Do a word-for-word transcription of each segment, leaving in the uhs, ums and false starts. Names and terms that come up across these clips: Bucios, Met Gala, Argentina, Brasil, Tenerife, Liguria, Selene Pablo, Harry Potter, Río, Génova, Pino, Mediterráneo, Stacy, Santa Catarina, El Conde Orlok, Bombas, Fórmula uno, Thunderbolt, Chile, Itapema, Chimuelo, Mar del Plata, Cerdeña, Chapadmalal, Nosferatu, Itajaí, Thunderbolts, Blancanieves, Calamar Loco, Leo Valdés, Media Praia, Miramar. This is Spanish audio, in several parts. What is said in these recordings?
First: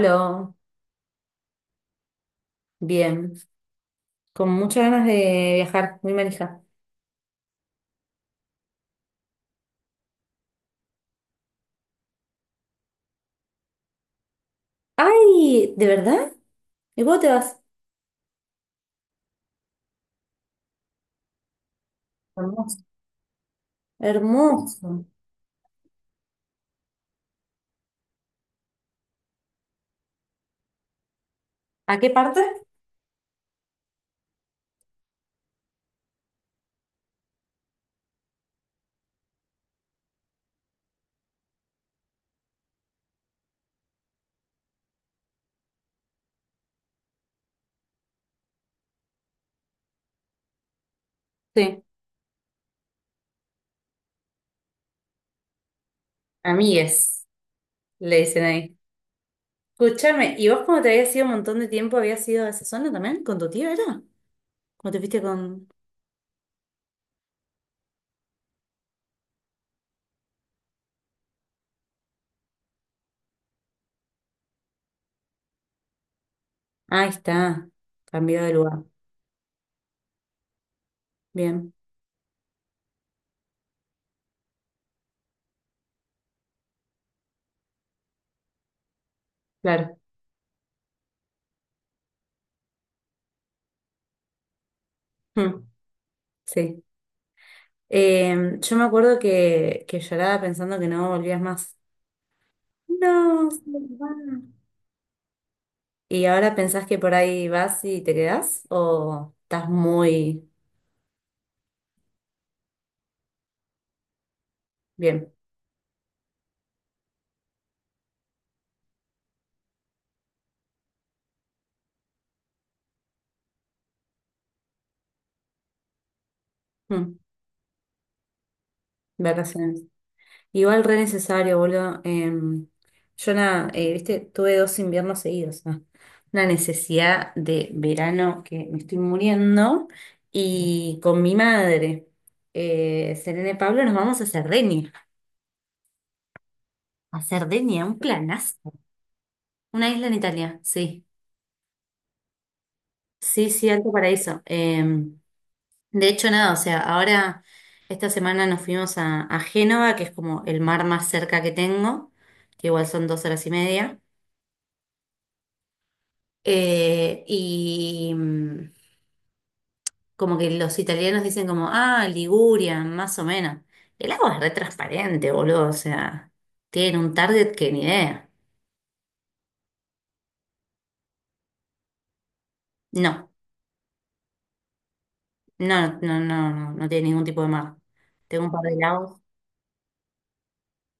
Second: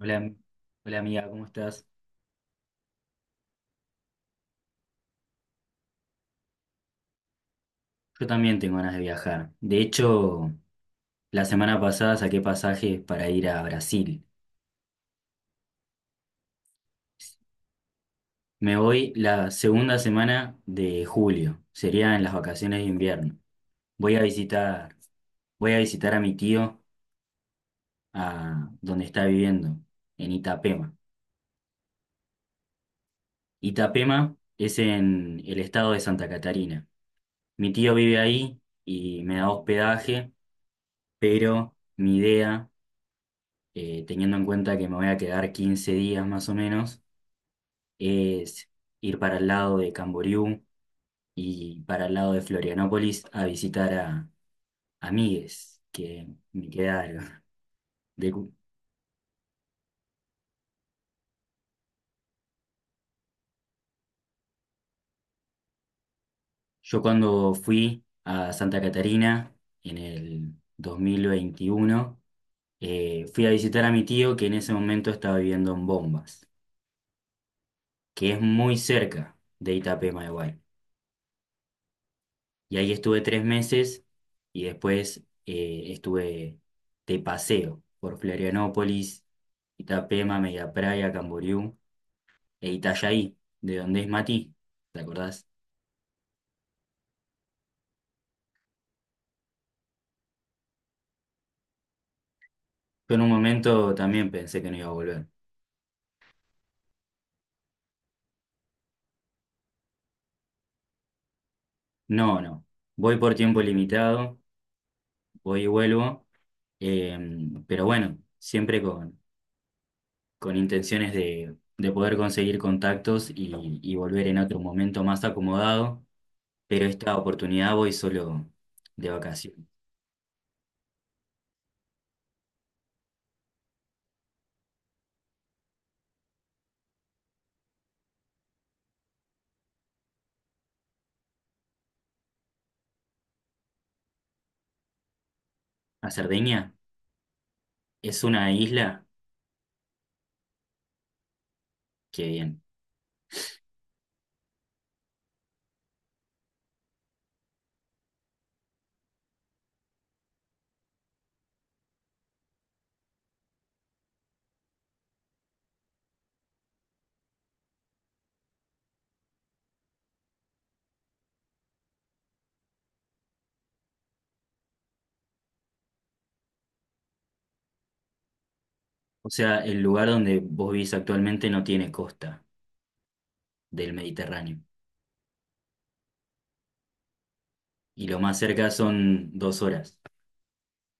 Hola, am- hola amiga, ¿cómo estás? bien. Con muchas ganas de viajar, muy manija. Yo también tengo ganas de viajar. De hecho, la semana pasada saqué pasajes para ir a Brasil. ¡Ay! ¿De verdad? ¿Y cómo te vas? Me voy la segunda semana de julio, sería en las Hermoso. vacaciones de invierno. Voy a visitar, Hermoso. voy a visitar a mi tío a donde está viviendo, en Itapema. ¿A qué parte? Itapema es en el estado de Santa Catarina. Mi tío vive ahí y me da hospedaje, pero mi idea eh, teniendo en cuenta que me voy a quedar quince días más o menos, es ir para el lado de Camboriú y Sí. para el lado de Florianópolis a visitar a amigues que me Amigues, quedaron. le De dicen cu- ahí. Escúchame, ¿y vos como te habías ido un montón de tiempo, habías ido a esa zona también? ¿Con tu tío era? ¿Cómo te fuiste con...? yo cuando fui a Santa Catarina en el dos mil veintiuno, eh, fui a visitar a mi tío que en ese momento estaba viviendo en Bombas, Ah, ahí está. que es Cambió de muy lugar. cerca de Itapema, igual. Bien, Y ahí estuve tres meses y después eh, estuve de paseo por Florianópolis, claro. Itapema, Media Praia, Camboriú e Itajaí, de donde es Mati, ¿te acordás? Mm, sí. Eh, yo me acuerdo que, que lloraba pensando que no volvías más. Yo en un No, se momento va. también pensé que no iba a volver. ¿Y ahora pensás que por ahí vas y te quedás? ¿O estás muy No, no, voy por tiempo limitado, bien? voy y vuelvo, eh, pero bueno, siempre con, con intenciones de, de poder conseguir contactos y y volver en otro momento más acomodado, pero esta Mm, oportunidad voy solo de vacación. vacaciones. Igual re necesario, boludo. Em, yo na- eh, viste, tuve dos inviernos seguidos, ¿no? Una necesidad de verano que me estoy muriendo. Y con mi madre, eh, Selene Pablo, nos vamos a Cerdeña. A Cerdeña A Cerdeña, un es una planazo. isla Una isla en Italia, sí. que bien. Sí, sí, alto paraíso. Eh, De hecho, nada, o sea, ahora esta semana nos fuimos a, a Génova, que es como el mar más cerca que tengo, que igual son dos horas y media. Eh, y mm, como que los italianos dicen como, ah, Liguria, más o menos. El agua es re transparente, boludo, o sea, tienen un target que ni idea. O sea, el lugar donde vos vivís actualmente no tiene costa No, del Mediterráneo. no, no, no, no, no tiene ningún tipo de mar. Y lo más Tengo un par cerca de lagos, son dos horas.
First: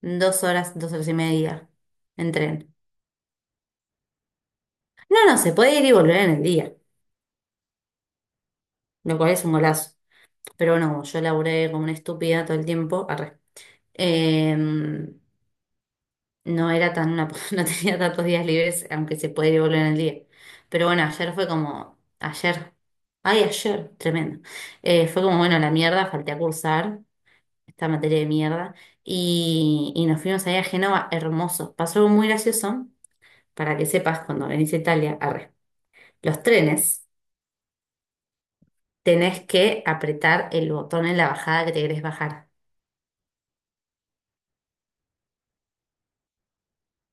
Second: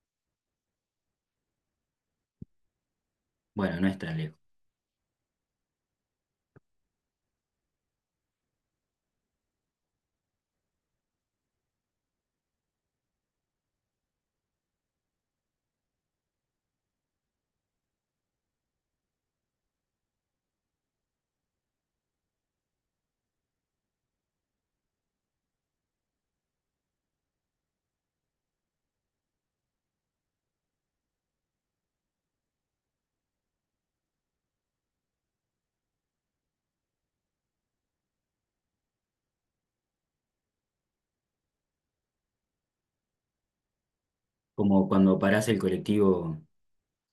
dos horas, dos horas y media en tren. Bueno, no es tan lejos. No, no, se puede ir y volver en el día, lo cual es un golazo. Pero no, yo laburé como una estúpida todo el tiempo, arre. Eh, no era tan una, no tenía tantos días libres, aunque se puede volver en el día. Pero bueno, ayer fue como, ayer, ay, ayer, tremendo. Eh, fue como, bueno, la mierda, falté a cursar esta materia de mierda. Y, y nos fuimos ahí a Génova, hermoso. Pasó algo muy gracioso, para que sepas, cuando venís a Italia, arre. Los trenes, tenés que apretar el botón en la bajada que te querés bajar. Como cuando parás el colectivo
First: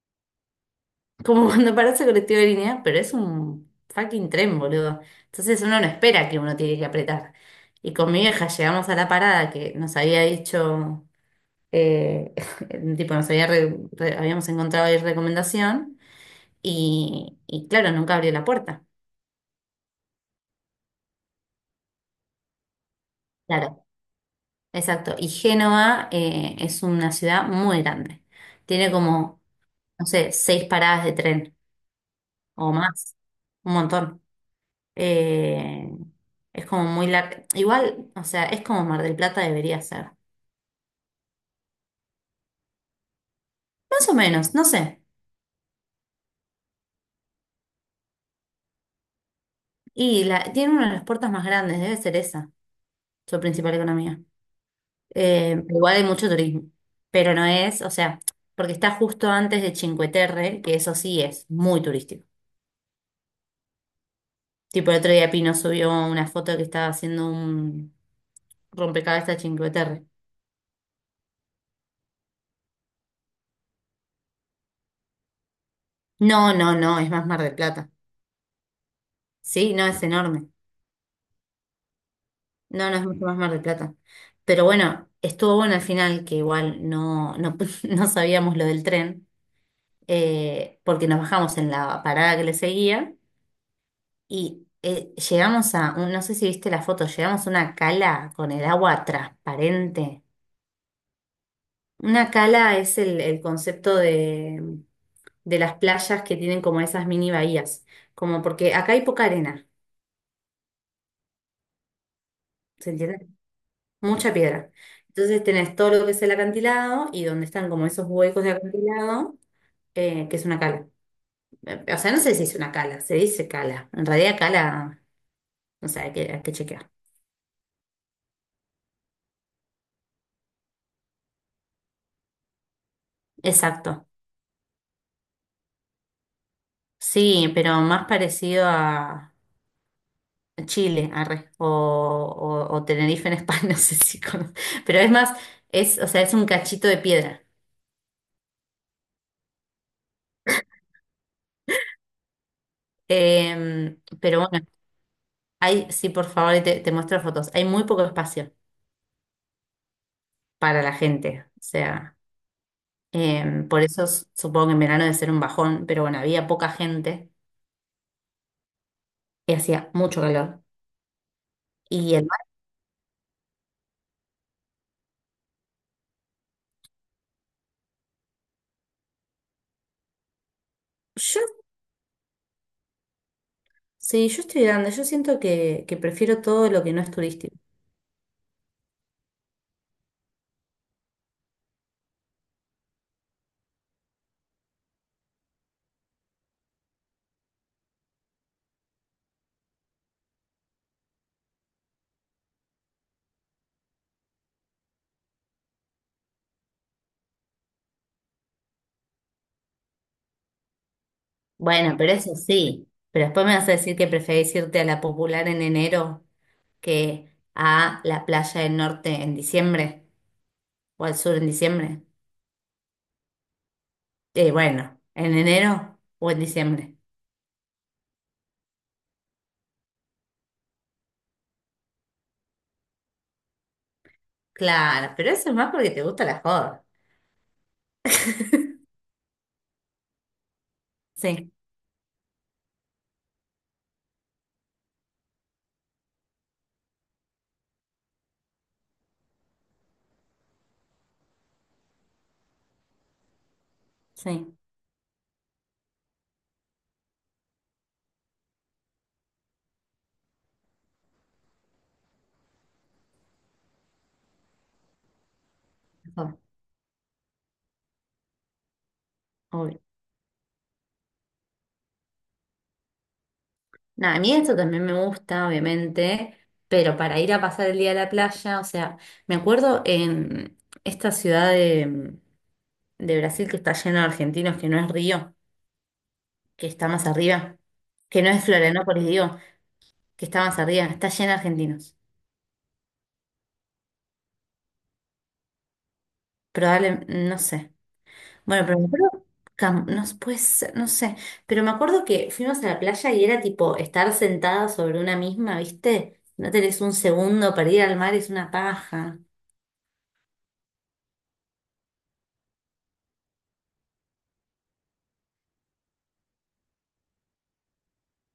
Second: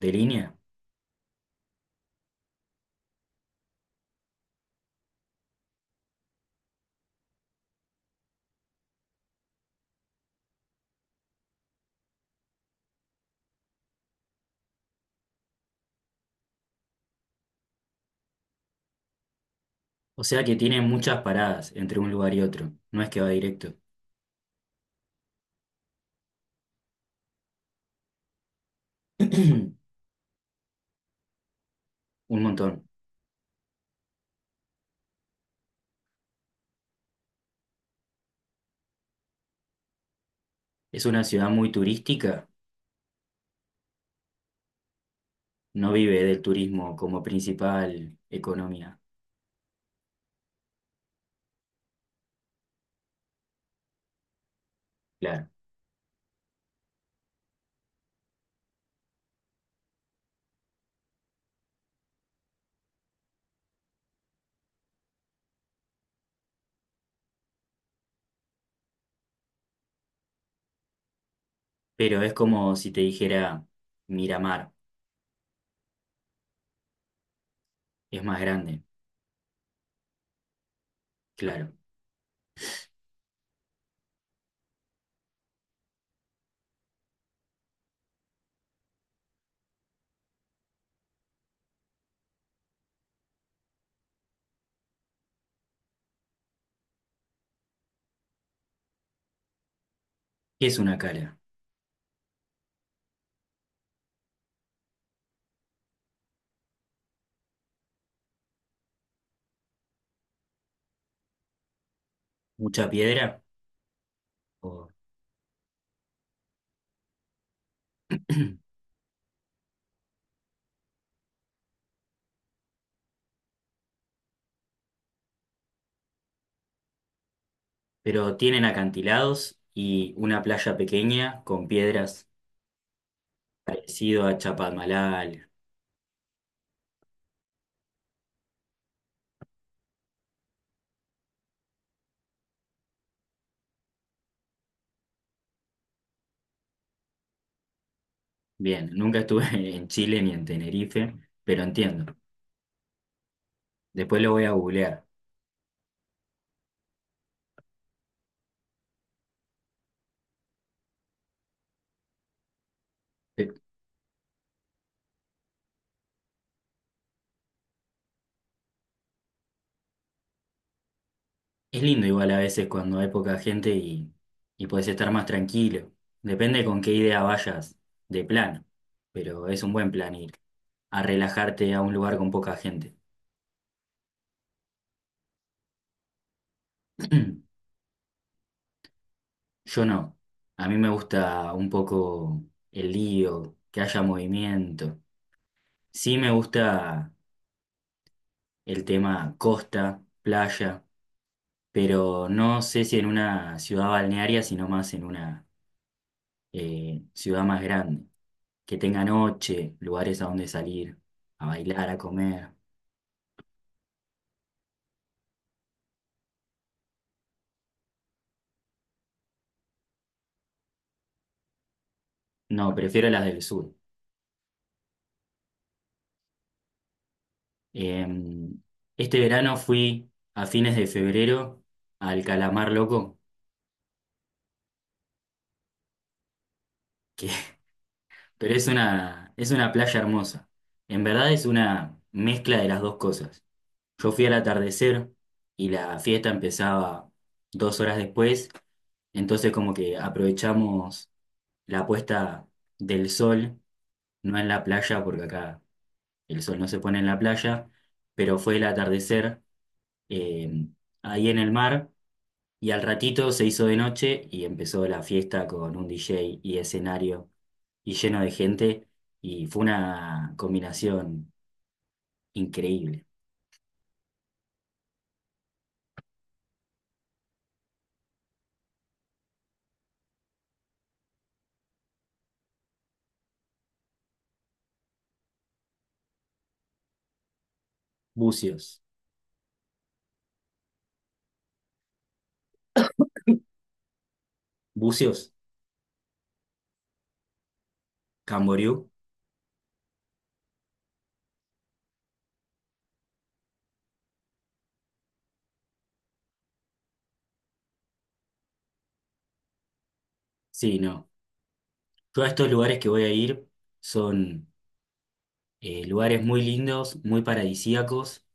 de línea. Como cuando parece colectivo de línea, pero es un fucking tren, boludo. Entonces uno no espera que uno tiene que apretar. Y con mi vieja llegamos a la parada que nos había dicho, eh, tipo, nos había re- re- habíamos encontrado ahí recomendación y, y claro, nunca abrió la puerta. O sea que tiene muchas paradas entre un lugar y otro. No es que va directo. Claro, exacto. Y Génova, eh, es una ciudad muy grande. Tiene como, no sé, seis paradas de tren Un o montón. más, un montón. Eh, es como muy larga. Igual, o sea, es como Mar del Plata debería ser. Es una ciudad muy turística. Más o menos, no sé. No vive del turismo como principal economía. Y la, tiene una de las puertas más grandes, debe ser esa, su principal economía. Claro. Eh, igual hay mucho turismo, pero no es, o sea, porque está justo antes de Cinque Terre, que eso sí es muy turístico. Tipo, el otro día Pino subió una foto que estaba haciendo un rompecabezas de Cinque Terre. Pero es como si te dijera Miramar, No, no, no, es más Mar del Plata. es más grande, Sí, no, es enorme. claro. No, no es mucho más Mar del Plata. Pero bueno, estuvo bueno al final, que igual no, no, no sabíamos lo del tren, eh, porque nos bajamos en la parada que le seguía y eh, llegamos a, un- no sé si viste la foto, llegamos a una cala con el agua transparente. ¿Qué es una cala? Una cala es el, el concepto de, de las playas que tienen como esas mini bahías, como porque acá hay poca arena, ¿Mucha ¿se entiende? piedra? Mucha piedra. O- Entonces tenés todo lo que es el acantilado y donde están como esos huecos de acantilado, eh, que es una cala. Eh, O sea, no sé si es una cala, se dice cala. En realidad cala, no sé, hay que, hay que chequear. Pero tienen acantilados y una playa pequeña con piedras Exacto. parecido a Chapadmalal. Sí, pero más parecido a Chile, arre, o, o, o Tenerife en España, no sé si cono- Pero es más, es, o sea, es un cachito de piedra. Bien, nunca estuve en Chile ni en Tenerife, pero entiendo. Em, Después lo Pero voy a bueno, googlear. hay, sí, por favor, te, te muestro fotos. Hay muy poco espacio para la gente. O sea. Em, por eso s- supongo que en verano debe ser un bajón, pero bueno, había poca gente y hacía mucho calor. Es lindo Y el igual a mar, veces cuando hay poca gente y, y puedes estar más tranquilo. Depende con qué idea vayas de plan, pero es un buen plan ir a yo, relajarte a un lugar con poca gente. sí, yo estoy grande, yo siento que, que prefiero todo lo que no es turístico. Yo no. A mí me gusta un poco el lío, que haya movimiento. Sí me gusta el tema costa, playa, pero no sé si en una ciudad balnearia, sino más en una eh, ciudad más grande, que tenga noche, lugares a donde salir, a bailar, Bueno, a pero eso comer. sí, pero después me vas a decir que preferís irte a la popular en enero que a la playa del norte en diciembre o al sur en diciembre. No, prefiero las del sur. Eh, bueno, en enero o en diciembre. Eh, este verano fui a fines de febrero al Calamar Loco, Claro, pero eso es más porque te gusta la joda. que, pero es una, es una playa hermosa. En verdad es Sí, una mezcla de las dos cosas. Yo fui al atardecer y la fiesta empezaba dos horas después, entonces como que aprovechamos la puesta del sol no en sí, la playa, porque acá el sol no se pone en la playa, pero fue el atardecer eh, ahí en el mar y al ratito se hizo de noche y empezó la fiesta con un D J mejor, y escenario y lleno de gente y fue obvio. una combinación increíble. Nada, a mí esto también me gusta, obviamente, pero para ir a pasar el día a la playa, o sea, me acuerdo en esta ciudad de, de Brasil que está llena de argentinos, que no es Río, que está más arriba, que no es Bucios, Florianópolis, digo, que está más arriba, está llena de argentinos. Bucios, Probablemente, no sé. Bueno, pero me Camboriú, acuerdo, Cam- no s- puede ser, no sé, pero me acuerdo que fuimos a la playa y era tipo estar sentada sobre una misma, ¿viste? No tenés un segundo para ir al mar, es una paja. sí, no. Todos estos lugares que voy a ir son eh, lugares muy lindos, muy paradisíacos,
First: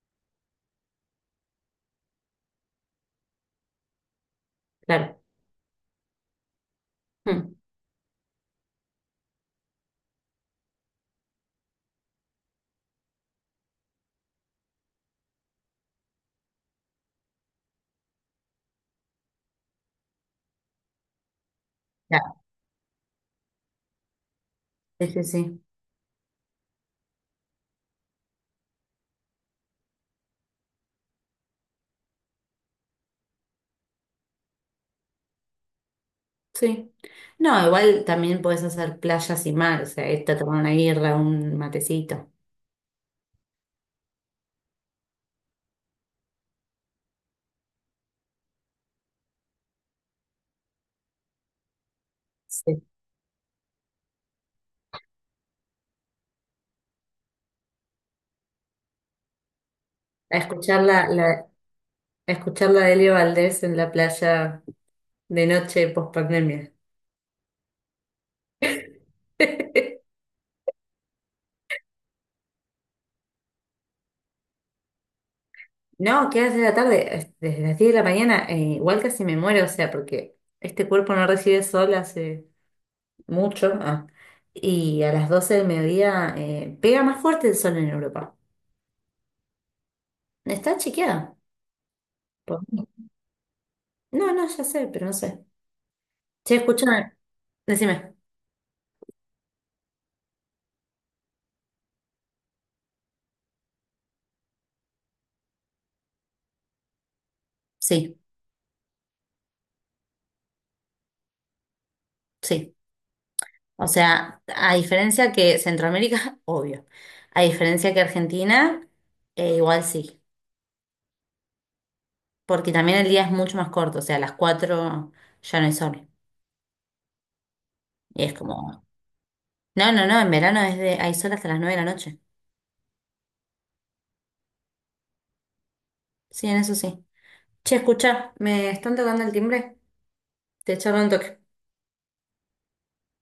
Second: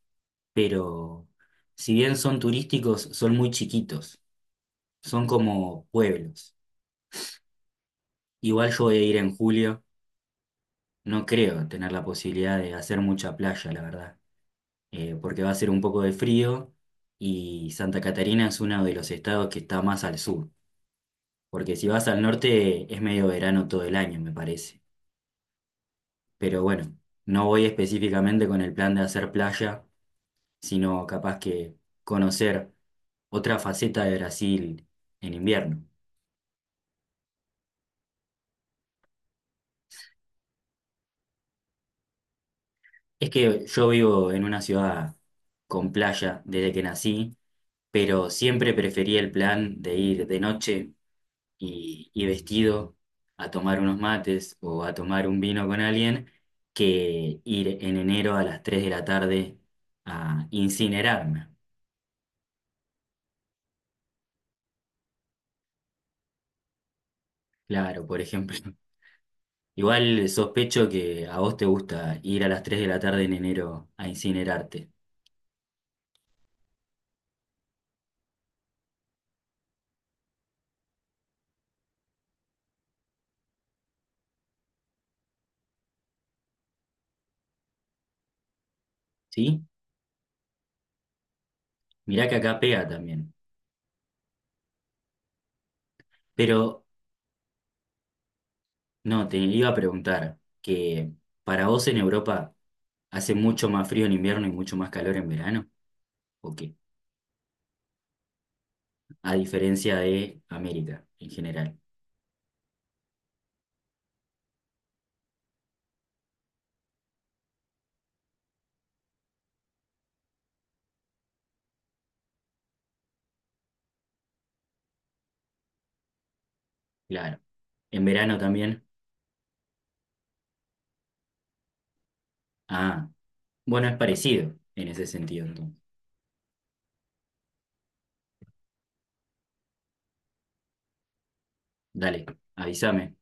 pero si bien son turísticos, son muy chiquitos. Claro. Son como pueblos. Mm. Igual yo voy a ir en julio. No creo tener la posibilidad de hacer mucha playa, la verdad. Eh, porque va a ser un poco de frío y Santa Catarina es uno de los estados que está más al sur. Porque si vas al norte es medio verano todo el año, me parece. Sí, sí, sí. Pero bueno, no voy específicamente con el plan de hacer playa, sino capaz que conocer otra faceta de Brasil en invierno. Sí. No, igual también puedes hacer playas y mar, o sea, irte a tomar una birra, un matecito. Es que yo vivo en una ciudad con playa desde que nací pero siempre prefería el plan de ir de noche y, y Sí. vestido a tomar unos mates o a tomar un vino con alguien que ir en enero a las tres de la tarde A a escuchar la, la, incinerarme. a escuchar la de Leo Valdés en la playa de noche post pandemia. Claro, por ejemplo. Igual sospecho que a vos te gusta ir a las tres de la tarde en enero a incinerarte, No, ¿qué hace la tarde? Es- Desde las diez de la mañana, eh, igual casi me muero, o sea, porque este cuerpo no recibe sol hace mucho. ah, y a las doce del mediodía, eh, pega más fuerte el sol en Europa. ¿sí? Está chequeada. Mirá que acá por- pega también. No, no, ya sé, pero no sé. Che, Pero escucha. Decime, no, te iba a preguntar que para vos en Europa hace mucho más frío en invierno y mucho más calor en verano. Ok. sí, A diferencia de América en general. sí. O sea, a diferencia que Centroamérica, obvio. A diferencia que Argentina, eh, igual sí. Porque también el día es mucho más corto. O sea, a las cuatro ya no hay sol. Claro. En Y es verano también. como. No, no, no, en verano es de, hay sol hasta las nueve de la noche. Ah, bueno, es parecido en ese sentido, entonces. Sí, en eso sí. Che, escucha, me están tocando el timbre. Te echaron un toque. Dale, avísame.